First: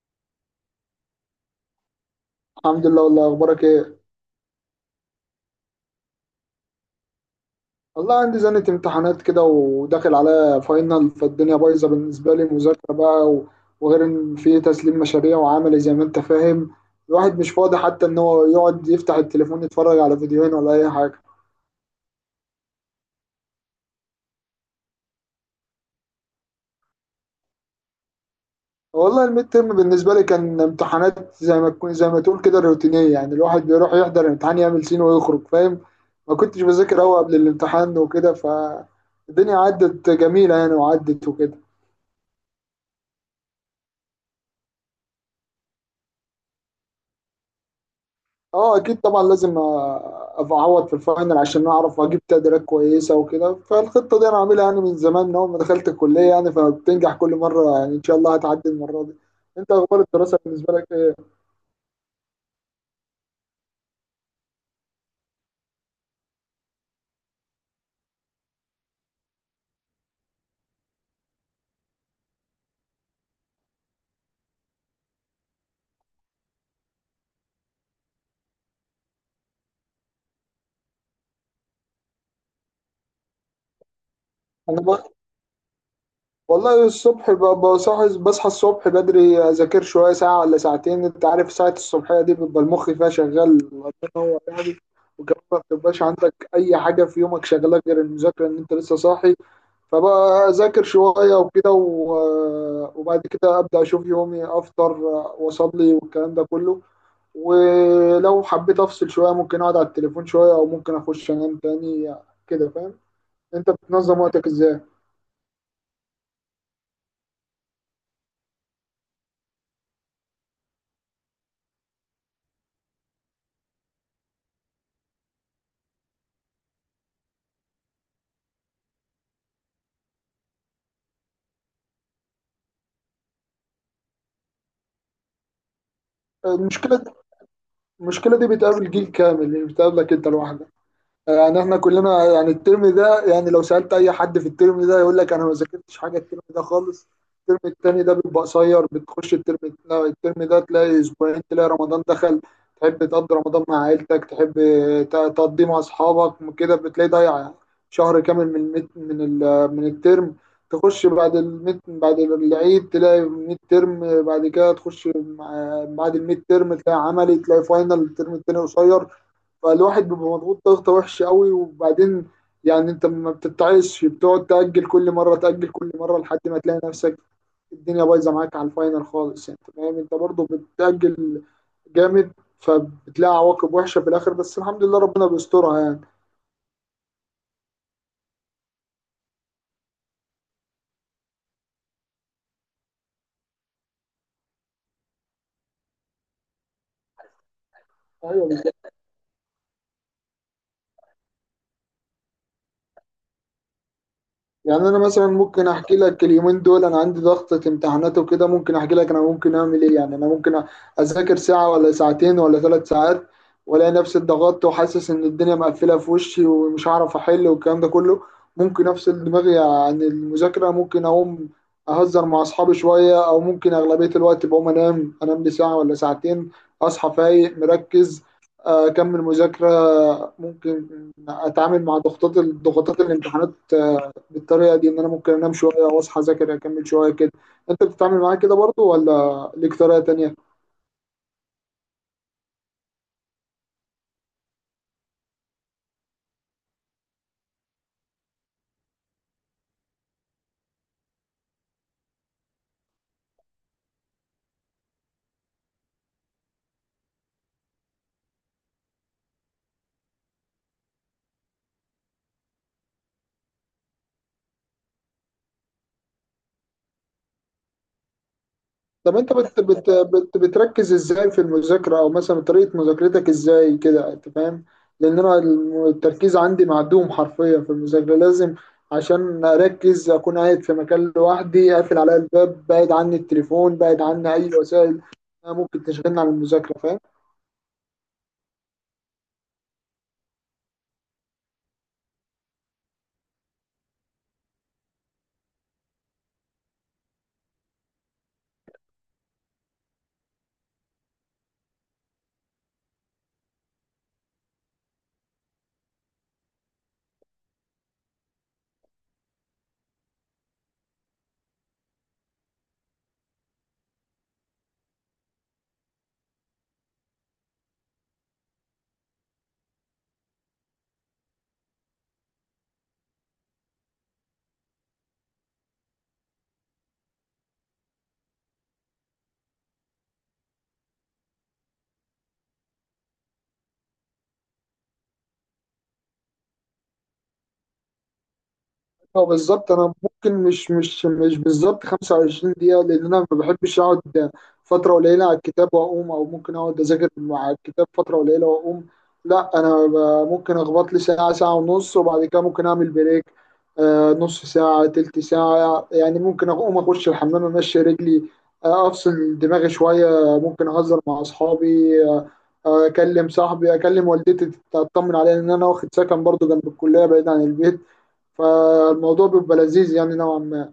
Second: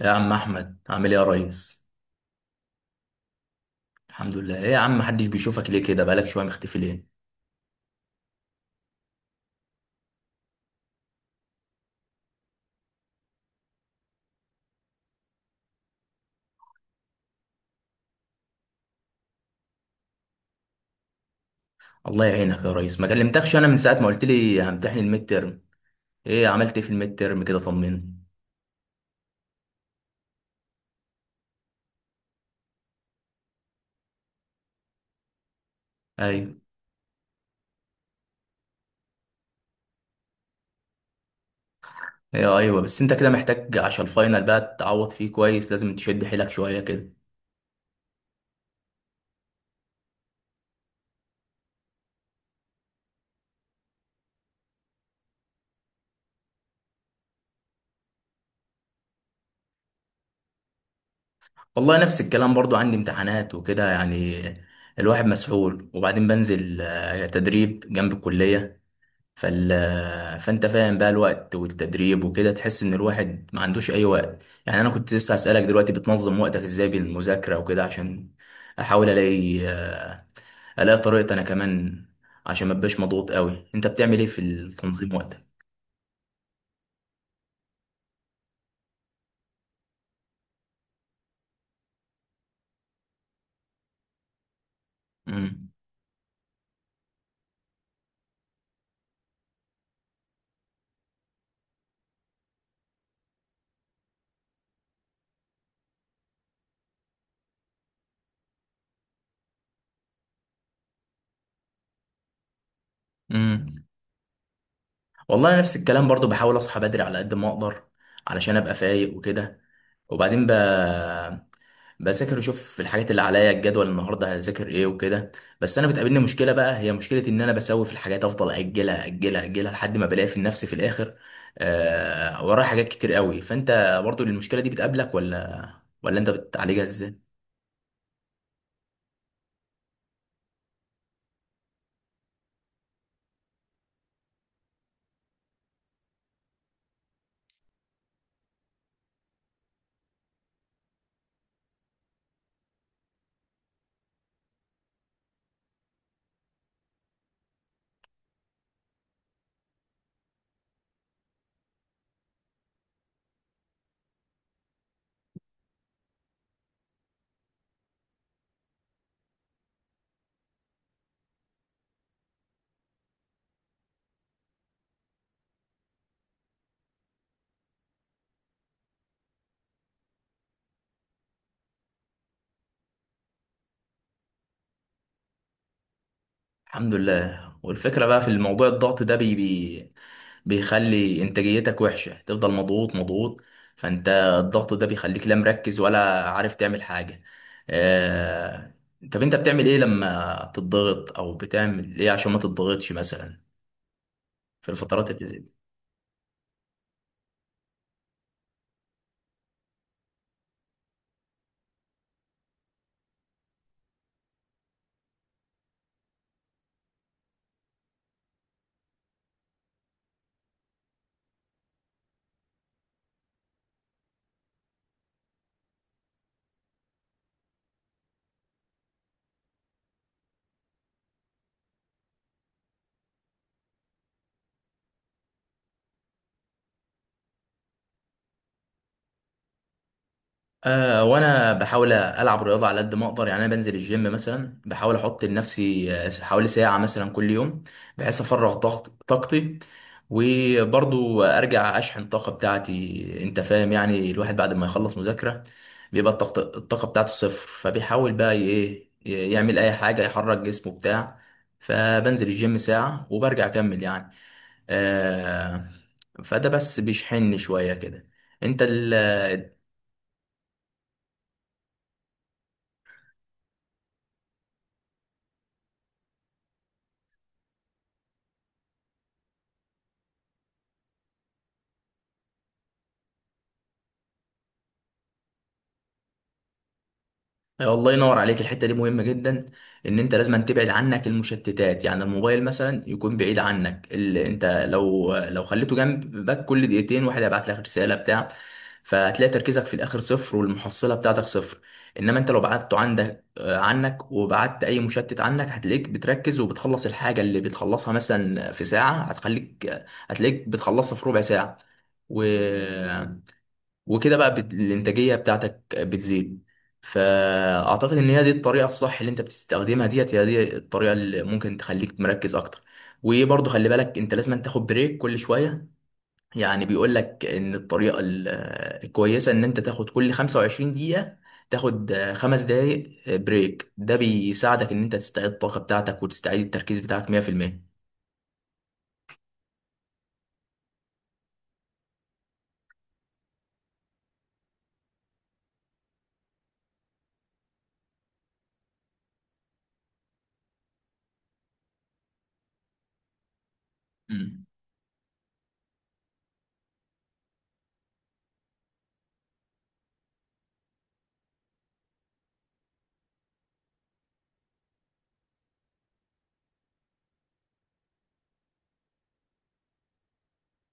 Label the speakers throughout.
Speaker 1: يا عم احمد عامل ايه يا ريس؟
Speaker 2: الحمد لله. والله، اخبارك ايه؟
Speaker 1: الحمد لله. ايه يا عم، محدش بيشوفك ليه كده؟ بقالك شويه مختفي ليه؟
Speaker 2: والله عندي زنة امتحانات كده وداخل على فاينل، فالدنيا بايظه بالنسبه لي مذاكره بقى، وغير ان في تسليم مشاريع وعملي زي ما انت فاهم. الواحد مش فاضي حتى ان هو يقعد يفتح التليفون يتفرج على فيديوهين ولا اي حاجه.
Speaker 1: الله يعينك يا ريس. ما كلمتكش انا من ساعه ما قلت لي همتحن الميد ترم. ايه، عملت ايه في الميد ترم كده؟ طمني.
Speaker 2: والله الميد ترم بالنسبه لي كان امتحانات، زي ما تقول كده روتينيه، يعني الواحد بيروح يحضر الامتحان يعمل سين ويخرج فاهم. ما
Speaker 1: ايوه
Speaker 2: كنتش بذاكر قوي قبل الامتحان وكده، فالدنيا عدت جميله يعني، وعدت وكده.
Speaker 1: ايوه ايوه، بس انت كده محتاج عشان الفاينل بقى تعوض فيه كويس، لازم تشد حيلك شويه كده.
Speaker 2: اه اكيد طبعا لازم، ابقى اعوض في الفاينل عشان اعرف اجيب تقديرات كويسه وكده. فالخطه دي انا عاملها يعني من زمان، من اول ما دخلت الكليه، يعني فبتنجح كل مره، يعني ان شاء الله هتعدي المره دي. انت اخبار الدراسه بالنسبه لك ايه؟
Speaker 1: والله نفس الكلام، برضو عندي امتحانات وكده يعني. الواحد مسحول، وبعدين بنزل تدريب جنب الكليه. فال... فانت فاهم بقى، الوقت والتدريب وكده تحس ان الواحد ما عندوش اي وقت. يعني انا كنت لسه هسألك دلوقتي، بتنظم وقتك ازاي بالمذاكرة وكده؟ عشان احاول الاقي الاقي طريقة انا كمان، عشان ما ابقاش مضغوط قوي. انت بتعمل ايه في
Speaker 2: انا بقى
Speaker 1: تنظيم وقتك؟
Speaker 2: والله الصبح، بصحى الصبح بدري، اذاكر شويه ساعه ولا ساعتين. انت عارف ساعه الصبحيه دي بيبقى المخ فيها شغال، الله ينور يعني. وكمان ما
Speaker 1: امم.
Speaker 2: بتبقاش عندك اي حاجه في يومك شغاله غير المذاكره، ان انت لسه صاحي. فبذاكر شوية وكده وبعد كده أبدأ أشوف يومي، أفطر وأصلي والكلام ده كله. ولو حبيت أفصل شوية، ممكن أقعد على التليفون شوية أو ممكن أخش أنام تاني، كده فاهم. أنت
Speaker 1: امم.
Speaker 2: بتنظم وقتك إزاي؟
Speaker 1: والله أنا نفس الكلام برضو، بحاول اصحى بدري على قد ما اقدر، علشان ابقى فايق وكده. وبعدين ب... بذاكر، اشوف الحاجات اللي عليا، الجدول النهارده هذاكر ايه وكده. بس انا بتقابلني مشكله بقى، هي مشكله ان انا بسوي في الحاجات افضل اجلها اجلها اجلها لحد ما بلاقي في نفسي في الاخر ورايا حاجات كتير قوي. فانت برضو المشكله دي بتقابلك ولا انت بتعالجها
Speaker 2: المشكلة
Speaker 1: ازاي؟
Speaker 2: المشكلة دي بتقابل جيل كامل، مش بتقابلك أنت لوحدك. يعني احنا كلنا، يعني الترم ده، يعني لو سألت اي حد في الترم ده يقول لك انا ما ذاكرتش حاجه الترم ده خالص. الترم التاني ده بيبقى قصير، بتخش الترم، لا، الترم ده تلاقي اسبوعين تلاقي رمضان دخل. تحب تقضي رمضان مع عيلتك، تحب تقضيه مع اصحابك، كده بتلاقي ضايع شهر كامل من الترم. تخش بعد العيد تلاقي ميد ترم، بعد كده تخش بعد الميد ترم تلاقي عملي، تلاقي فاينل، الترم التاني قصير. فالواحد بيبقى مضغوط ضغطة وحشة قوي. وبعدين يعني انت ما بتتعايش، بتقعد تأجل كل مرة، تأجل كل مرة، لحد ما تلاقي نفسك الدنيا بايظة معاك على الفاينل خالص، يعني، انت فاهم، انت برضه بتأجل جامد. فبتلاقي عواقب وحشة في الآخر، بس الحمد لله ربنا بيسترها يعني.
Speaker 1: الحمد لله. والفكرة بقى في الموضوع، الضغط ده بي بي بيخلي انتاجيتك وحشة، تفضل مضغوط مضغوط. فانت، الضغط ده بيخليك لا مركز ولا عارف تعمل حاجة.
Speaker 2: ايوه.
Speaker 1: آه... طب انت بتعمل ايه لما تضغط، او بتعمل ايه عشان ما تضغطش مثلا في
Speaker 2: يعني انا
Speaker 1: الفترات اللي
Speaker 2: مثلا
Speaker 1: زي دي؟
Speaker 2: ممكن احكي لك، اليومين دول انا عندي ضغطة امتحانات وكده، ممكن احكي لك انا ممكن اعمل ايه. يعني انا ممكن اذاكر ساعة ولا ساعتين ولا 3 ساعات، والاقي نفسي اتضغطت وحاسس ان الدنيا مقفلة في وشي ومش هعرف احل والكلام ده كله. ممكن افصل دماغي عن المذاكرة، ممكن اقوم اهزر مع اصحابي شوية، او ممكن، اغلبية الوقت، بقوم انام لي ساعة ولا ساعتين، اصحى فايق مركز، اكمل مذاكرة. ممكن اتعامل مع ضغوطات الامتحانات بالطريقه دي، ان انا ممكن انام شويه واصحى اذاكر اكمل شويه كده. انت بتتعامل معاه كده برضو ولا ليك طريقه تانية؟
Speaker 1: أه، وانا بحاول العب رياضه على قد ما اقدر. يعني انا بنزل الجيم مثلا، بحاول احط لنفسي حوالي ساعه مثلا كل يوم، بحيث افرغ طاقتي، وبرضو ارجع اشحن الطاقه بتاعتي. انت فاهم؟ يعني الواحد بعد ما يخلص مذاكره بيبقى الطاقة بتاعته صفر، فبيحاول بقى ايه، يعمل اي حاجه يحرك جسمه بتاع. فبنزل الجيم ساعه وبرجع اكمل يعني. أه. فده بس بيشحنني شويه كده. انت
Speaker 2: طب انت
Speaker 1: ال-
Speaker 2: بت بت بت بتركز ازاي في المذاكره، او مثلا طريقه مذاكرتك ازاي كده انت فاهم؟ لان انا التركيز عندي معدوم حرفيا في المذاكره. لازم عشان اركز اكون قاعد في مكان لوحدي، قافل عليا الباب، بعيد عني التليفون، بعيد عني اي وسائل ممكن تشغلني عن المذاكره، فاهم.
Speaker 1: أيوة، الله ينور عليك. الحته دي مهمه جدا، ان انت لازم تبعد عنك المشتتات. يعني الموبايل مثلا يكون بعيد عنك، اللي انت لو خليته جنبك كل دقيقتين واحد هيبعت لك رساله بتاع، فهتلاقي تركيزك في الاخر صفر والمحصله بتاعتك صفر. انما انت لو بعدته عندك عنك، وبعدت اي مشتت عنك، هتلاقيك بتركز وبتخلص الحاجه اللي بتخلصها مثلا في ساعه، هتخليك هتلاقيك بتخلصها في ربع ساعه. و... وكده بقى الانتاجيه بتاعتك بتزيد. فاعتقد ان هي دي الطريقه الصح اللي انت بتستخدمها، ديت هي دي الطريقه اللي ممكن تخليك مركز اكتر. وبرضه خلي بالك انت لازم تاخد بريك كل شويه. يعني بيقول لك ان الكويسه ان انت تاخد كل 25 دقيقه، تاخد خمس دقايق بريك. ده بيساعدك ان انت تستعيد الطاقه بتاعتك وتستعيد التركيز بتاعك 100%.
Speaker 2: هو بالظبط انا ممكن مش بالظبط 25 دقيقه، لان انا ما بحبش اقعد فتره قليله على الكتاب واقوم، او ممكن اقعد اذاكر مع الكتاب فتره قليله واقوم. لا انا ممكن اخبط لي ساعه، ساعه ونص، وبعد كده ممكن اعمل بريك، نص ساعه، تلت ساعه، يعني ممكن اقوم اخش الحمام، امشي رجلي، افصل دماغي شويه، ممكن اهزر مع اصحابي. اكلم صاحبي، اكلم والدتي تطمن عليا، ان انا واخد سكن برضو جنب الكليه بعيد عن البيت، فالموضوع بيبقى لذيذ يعني نوعا ما.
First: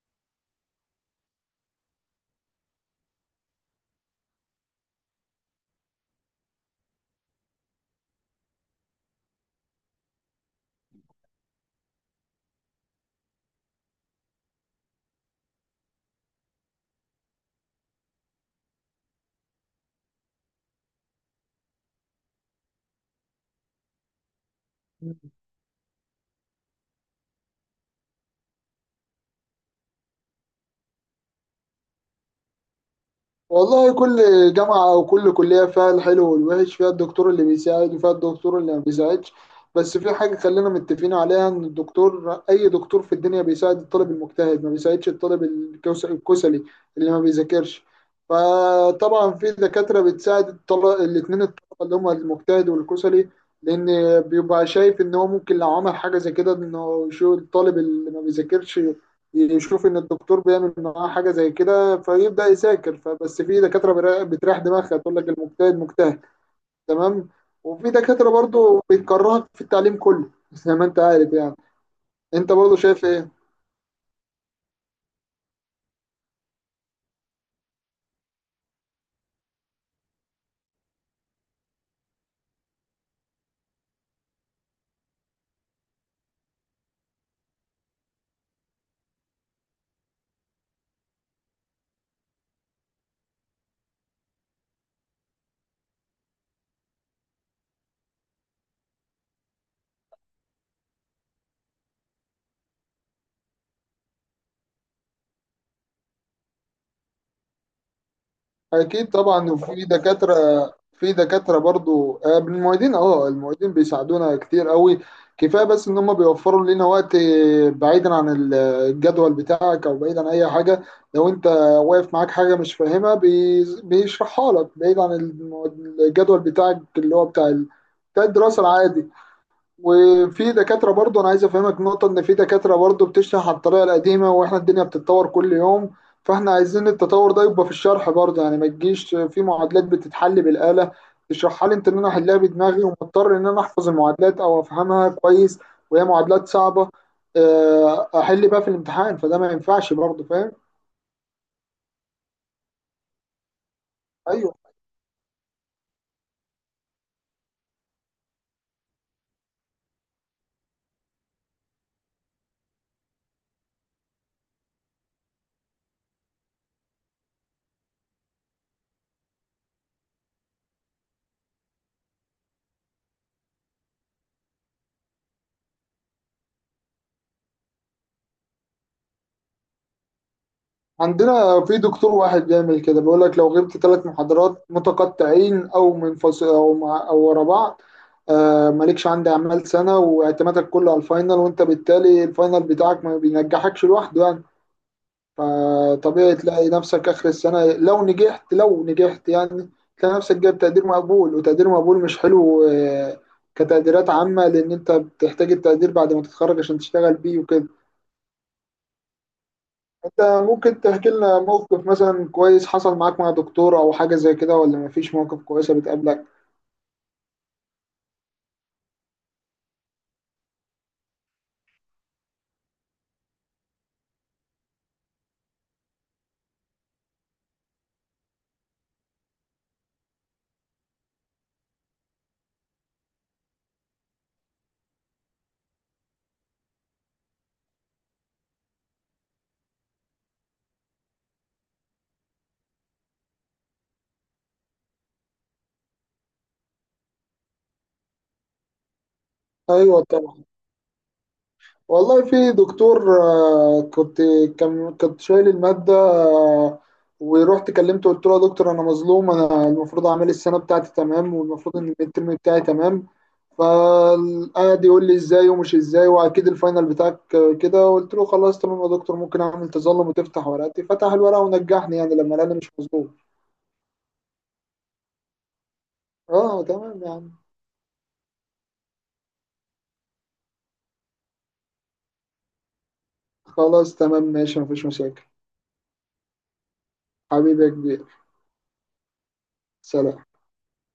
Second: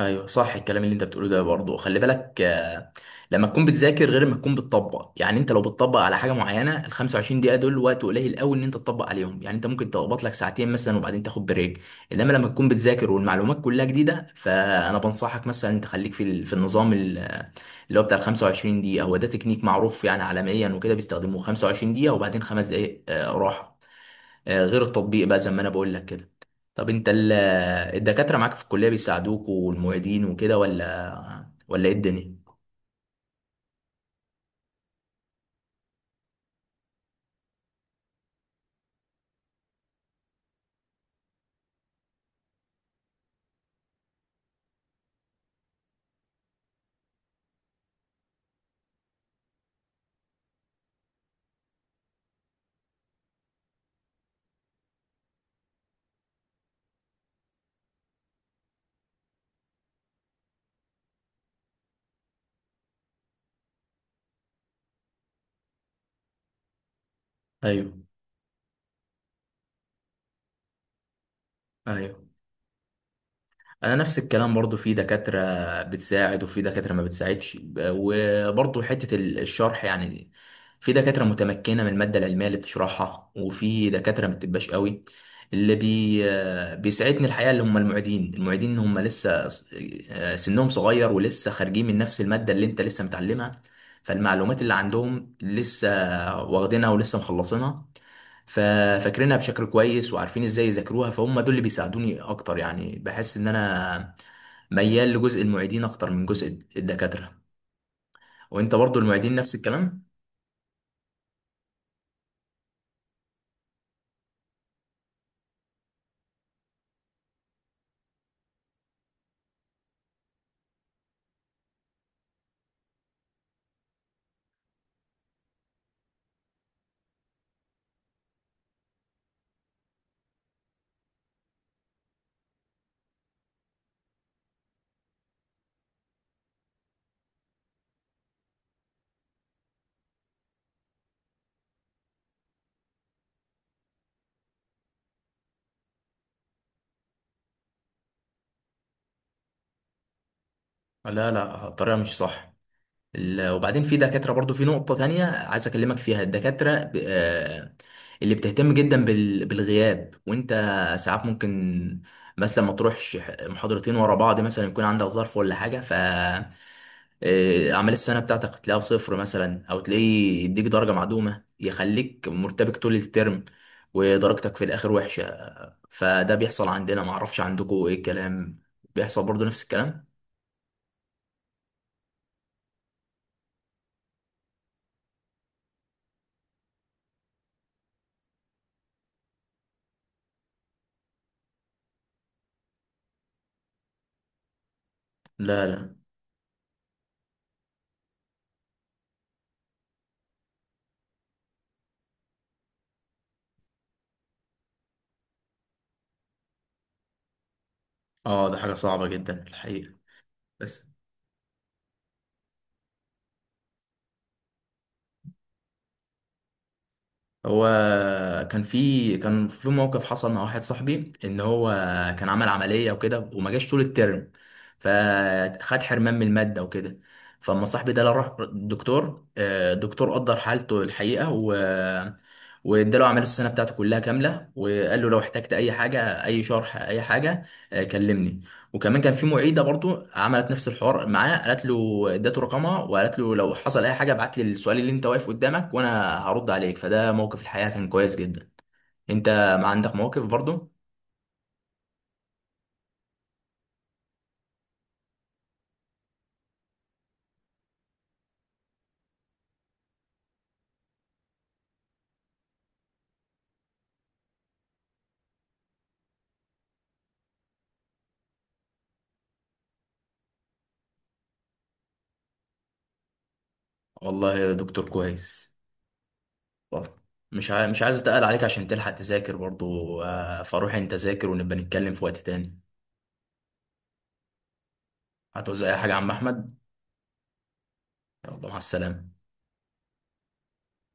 Speaker 1: ايوه صح، الكلام اللي انت بتقوله ده برضه خلي بالك لما تكون بتذاكر غير ما تكون بتطبق. يعني انت لو بتطبق على حاجه معينه ال 25 دقيقه دول وقت قليل قوي ان انت تطبق عليهم. يعني انت ممكن تقبط لك ساعتين مثلا وبعدين تاخد بريك. انما لما تكون بتذاكر والمعلومات كلها جديده، فانا بنصحك مثلا انت خليك في في اللي هو بتاع ال 25 دقيقه. هو ده تكنيك معروف يعني عالميا وكده، بيستخدموه 25 دقيقه وبعدين خمس دقائق راحه. غير التطبيق بقى زي ما انا بقول لك كده. طب انت ال- الدكاترة معاك في الكلية بيساعدوك، والمعيدين وكده، ولا ايه الدنيا؟
Speaker 2: والله كل جامعة أو كل كلية فيها الحلو والوحش، فيها الدكتور اللي بيساعد وفيها الدكتور اللي ما بيساعدش. بس في حاجة خلينا متفقين عليها، إن الدكتور، أي دكتور في الدنيا، بيساعد الطالب المجتهد، ما بيساعدش الطالب الكسلي اللي ما بيذاكرش. فطبعا في دكاترة بتساعد الطلبة الاتنين، الطلبة اللي هما المجتهد والكسلي، لأن بيبقى شايف إن هو ممكن لو عمل حاجة زي كده، إنه شو الطالب اللي ما بيذاكرش يشوف إن الدكتور بيعمل معاه حاجة زي كده فيبدا يذاكر. فبس في دكاتره بتريح دماغها تقول لك المجتهد مجتهد، تمام. وفي
Speaker 1: ايوه
Speaker 2: دكاتره برضو بتكرهك في التعليم كله زي ما انت عارف يعني.
Speaker 1: ايوه،
Speaker 2: انت برضو شايف ايه؟
Speaker 1: انا نفس الكلام برضو، في دكاترة بتساعد وفي دكاترة ما بتساعدش. وبرضو حتة الشرح يعني، في دكاترة متمكنة من المادة العلمية اللي بتشرحها، وفي دكاترة ما بتبقاش قوي. اللي بيساعدني الحقيقة اللي هم المعيدين هم لسه سنهم صغير، ولسه خارجين من نفس المادة اللي انت لسه متعلمها، فالمعلومات اللي عندهم لسه واخدينها ولسه مخلصينها، ففاكرينها بشكل كويس وعارفين ازاي يذاكروها. فهم دول اللي بيساعدوني اكتر، يعني بحس ان انا ميال لجزء المعيدين اكتر من جزء الدكاترة. وانت برضو
Speaker 2: اكيد
Speaker 1: المعيدين
Speaker 2: طبعا.
Speaker 1: نفس
Speaker 2: وفي
Speaker 1: الكلام؟
Speaker 2: دكاتره، في دكاتره برضو، المعيدين، المعيدين بيساعدونا كتير قوي. كفايه بس ان هم بيوفروا لنا وقت، بعيدا عن الجدول بتاعك، او بعيد عن اي حاجه، لو انت واقف معاك حاجه مش فاهمها بيشرحها لك، بعيد عن الجدول بتاعك اللي هو بتاع الدراسه العادي. وفي دكاترة برضه أنا عايز أفهمك نقطة، إن في دكاترة برضه بتشرح عن الطريقة القديمة، وإحنا الدنيا بتتطور كل يوم، فإحنا عايزين التطور ده يبقى في الشرح برضه. يعني ما تجيش في معادلات بتتحل بالآلة تشرحها لي أنت إن أنا أحلها بدماغي، ومضطر إن أنا أحفظ المعادلات أو أفهمها كويس، وهي معادلات صعبة، أحل بقى في الامتحان، فده ما ينفعش برضه، فاهم؟
Speaker 1: لا، لا، الطريقة مش صح. وبعدين في دكاترة برضو،
Speaker 2: أيوه.
Speaker 1: في نقطة تانية عايز أكلمك فيها. الدكاترة اللي بتهتم جدا بالغياب، وأنت ساعات ممكن مثلا ما تروحش محاضرتين ورا بعض، مثلا يكون عندك ظرف ولا حاجة، ف أعمال السنة بتاعتك تلاقيها بصفر مثلا، أو تلاقيه يديك درجة معدومة يخليك مرتبك طول الترم، ودرجتك في الآخر وحشة. فده بيحصل عندنا، معرفش عندكم إيه الكلام. بيحصل برضو نفس الكلام؟
Speaker 2: عندنا في دكتور واحد بيعمل كده، بيقول لك لو غبت 3 محاضرات متقطعين او منفصل او مع او ورا بعض، آه، مالكش عندي اعمال سنه، واعتمادك كله على الفاينل، وانت بالتالي الفاينل بتاعك ما بينجحكش لوحده يعني.
Speaker 1: لا، لا.
Speaker 2: فطبيعي تلاقي نفسك اخر السنه، لو نجحت، لو نجحت يعني، تلاقي نفسك جايب تقدير مقبول، وتقدير مقبول مش حلو. كتقديرات عامه، لان انت بتحتاج التقدير بعد ما تتخرج عشان تشتغل بيه وكده.
Speaker 1: اه، ده حاجة صعبة جدا الحقيقة.
Speaker 2: انت ممكن
Speaker 1: بس
Speaker 2: تحكي لنا موقف مثلا كويس حصل معاك مع دكتور او حاجه زي كده، ولا مفيش مواقف كويسه بتقابلك؟
Speaker 1: هو كان في موقف حصل مع واحد صاحبي، ان هو كان عمل عمليه وكده وما جاش طول الترم، فخد حرمان من الماده وكده. فاما صاحبي ده راح الدكتور، الدكتور قدر حالته الحقيقه، واداله اعمال السنه بتاعته كلها كامله، وقال له لو احتجت اي حاجه، اي شرح اي حاجه، كلمني. وكمان كان في معيده برضو عملت نفس الحوار معاه، قالت له، ادته رقمها وقالت له لو حصل اي حاجه ابعت لي السؤال اللي انت واقف قدامك وانا هرد عليك. فده موقف الحقيقه كان كويس جدا. انت ما عندك
Speaker 2: ايوه
Speaker 1: مواقف
Speaker 2: طبعا.
Speaker 1: برضو؟
Speaker 2: والله في دكتور، كنت، كنت شايل الماده، ورحت كلمته، قلت له يا دكتور انا مظلوم، انا المفروض اعمل السنه بتاعتي تمام، والمفروض ان الترم بتاعي تمام. فقعد يقول لي ازاي ومش ازاي واكيد الفاينل بتاعك، كده. قلت له خلاص تمام يا دكتور، ممكن اعمل تظلم وتفتح ورقتي. فتح الورقه ونجحني، يعني لما انا مش مظلوم.
Speaker 1: والله يا دكتور كويس.
Speaker 2: اه
Speaker 1: برضو،
Speaker 2: تمام يعني.
Speaker 1: مش عايز اتقل عليك عشان تلحق تذاكر برضو. فروح انت ذاكر ونبقى نتكلم في وقت تاني.
Speaker 2: خلاص تمام ماشي مفيش مشاكل.
Speaker 1: هتعوز اي حاجه يا عم احمد؟
Speaker 2: حبيبي يا كبير.
Speaker 1: يلا مع السلامه.
Speaker 2: سلام.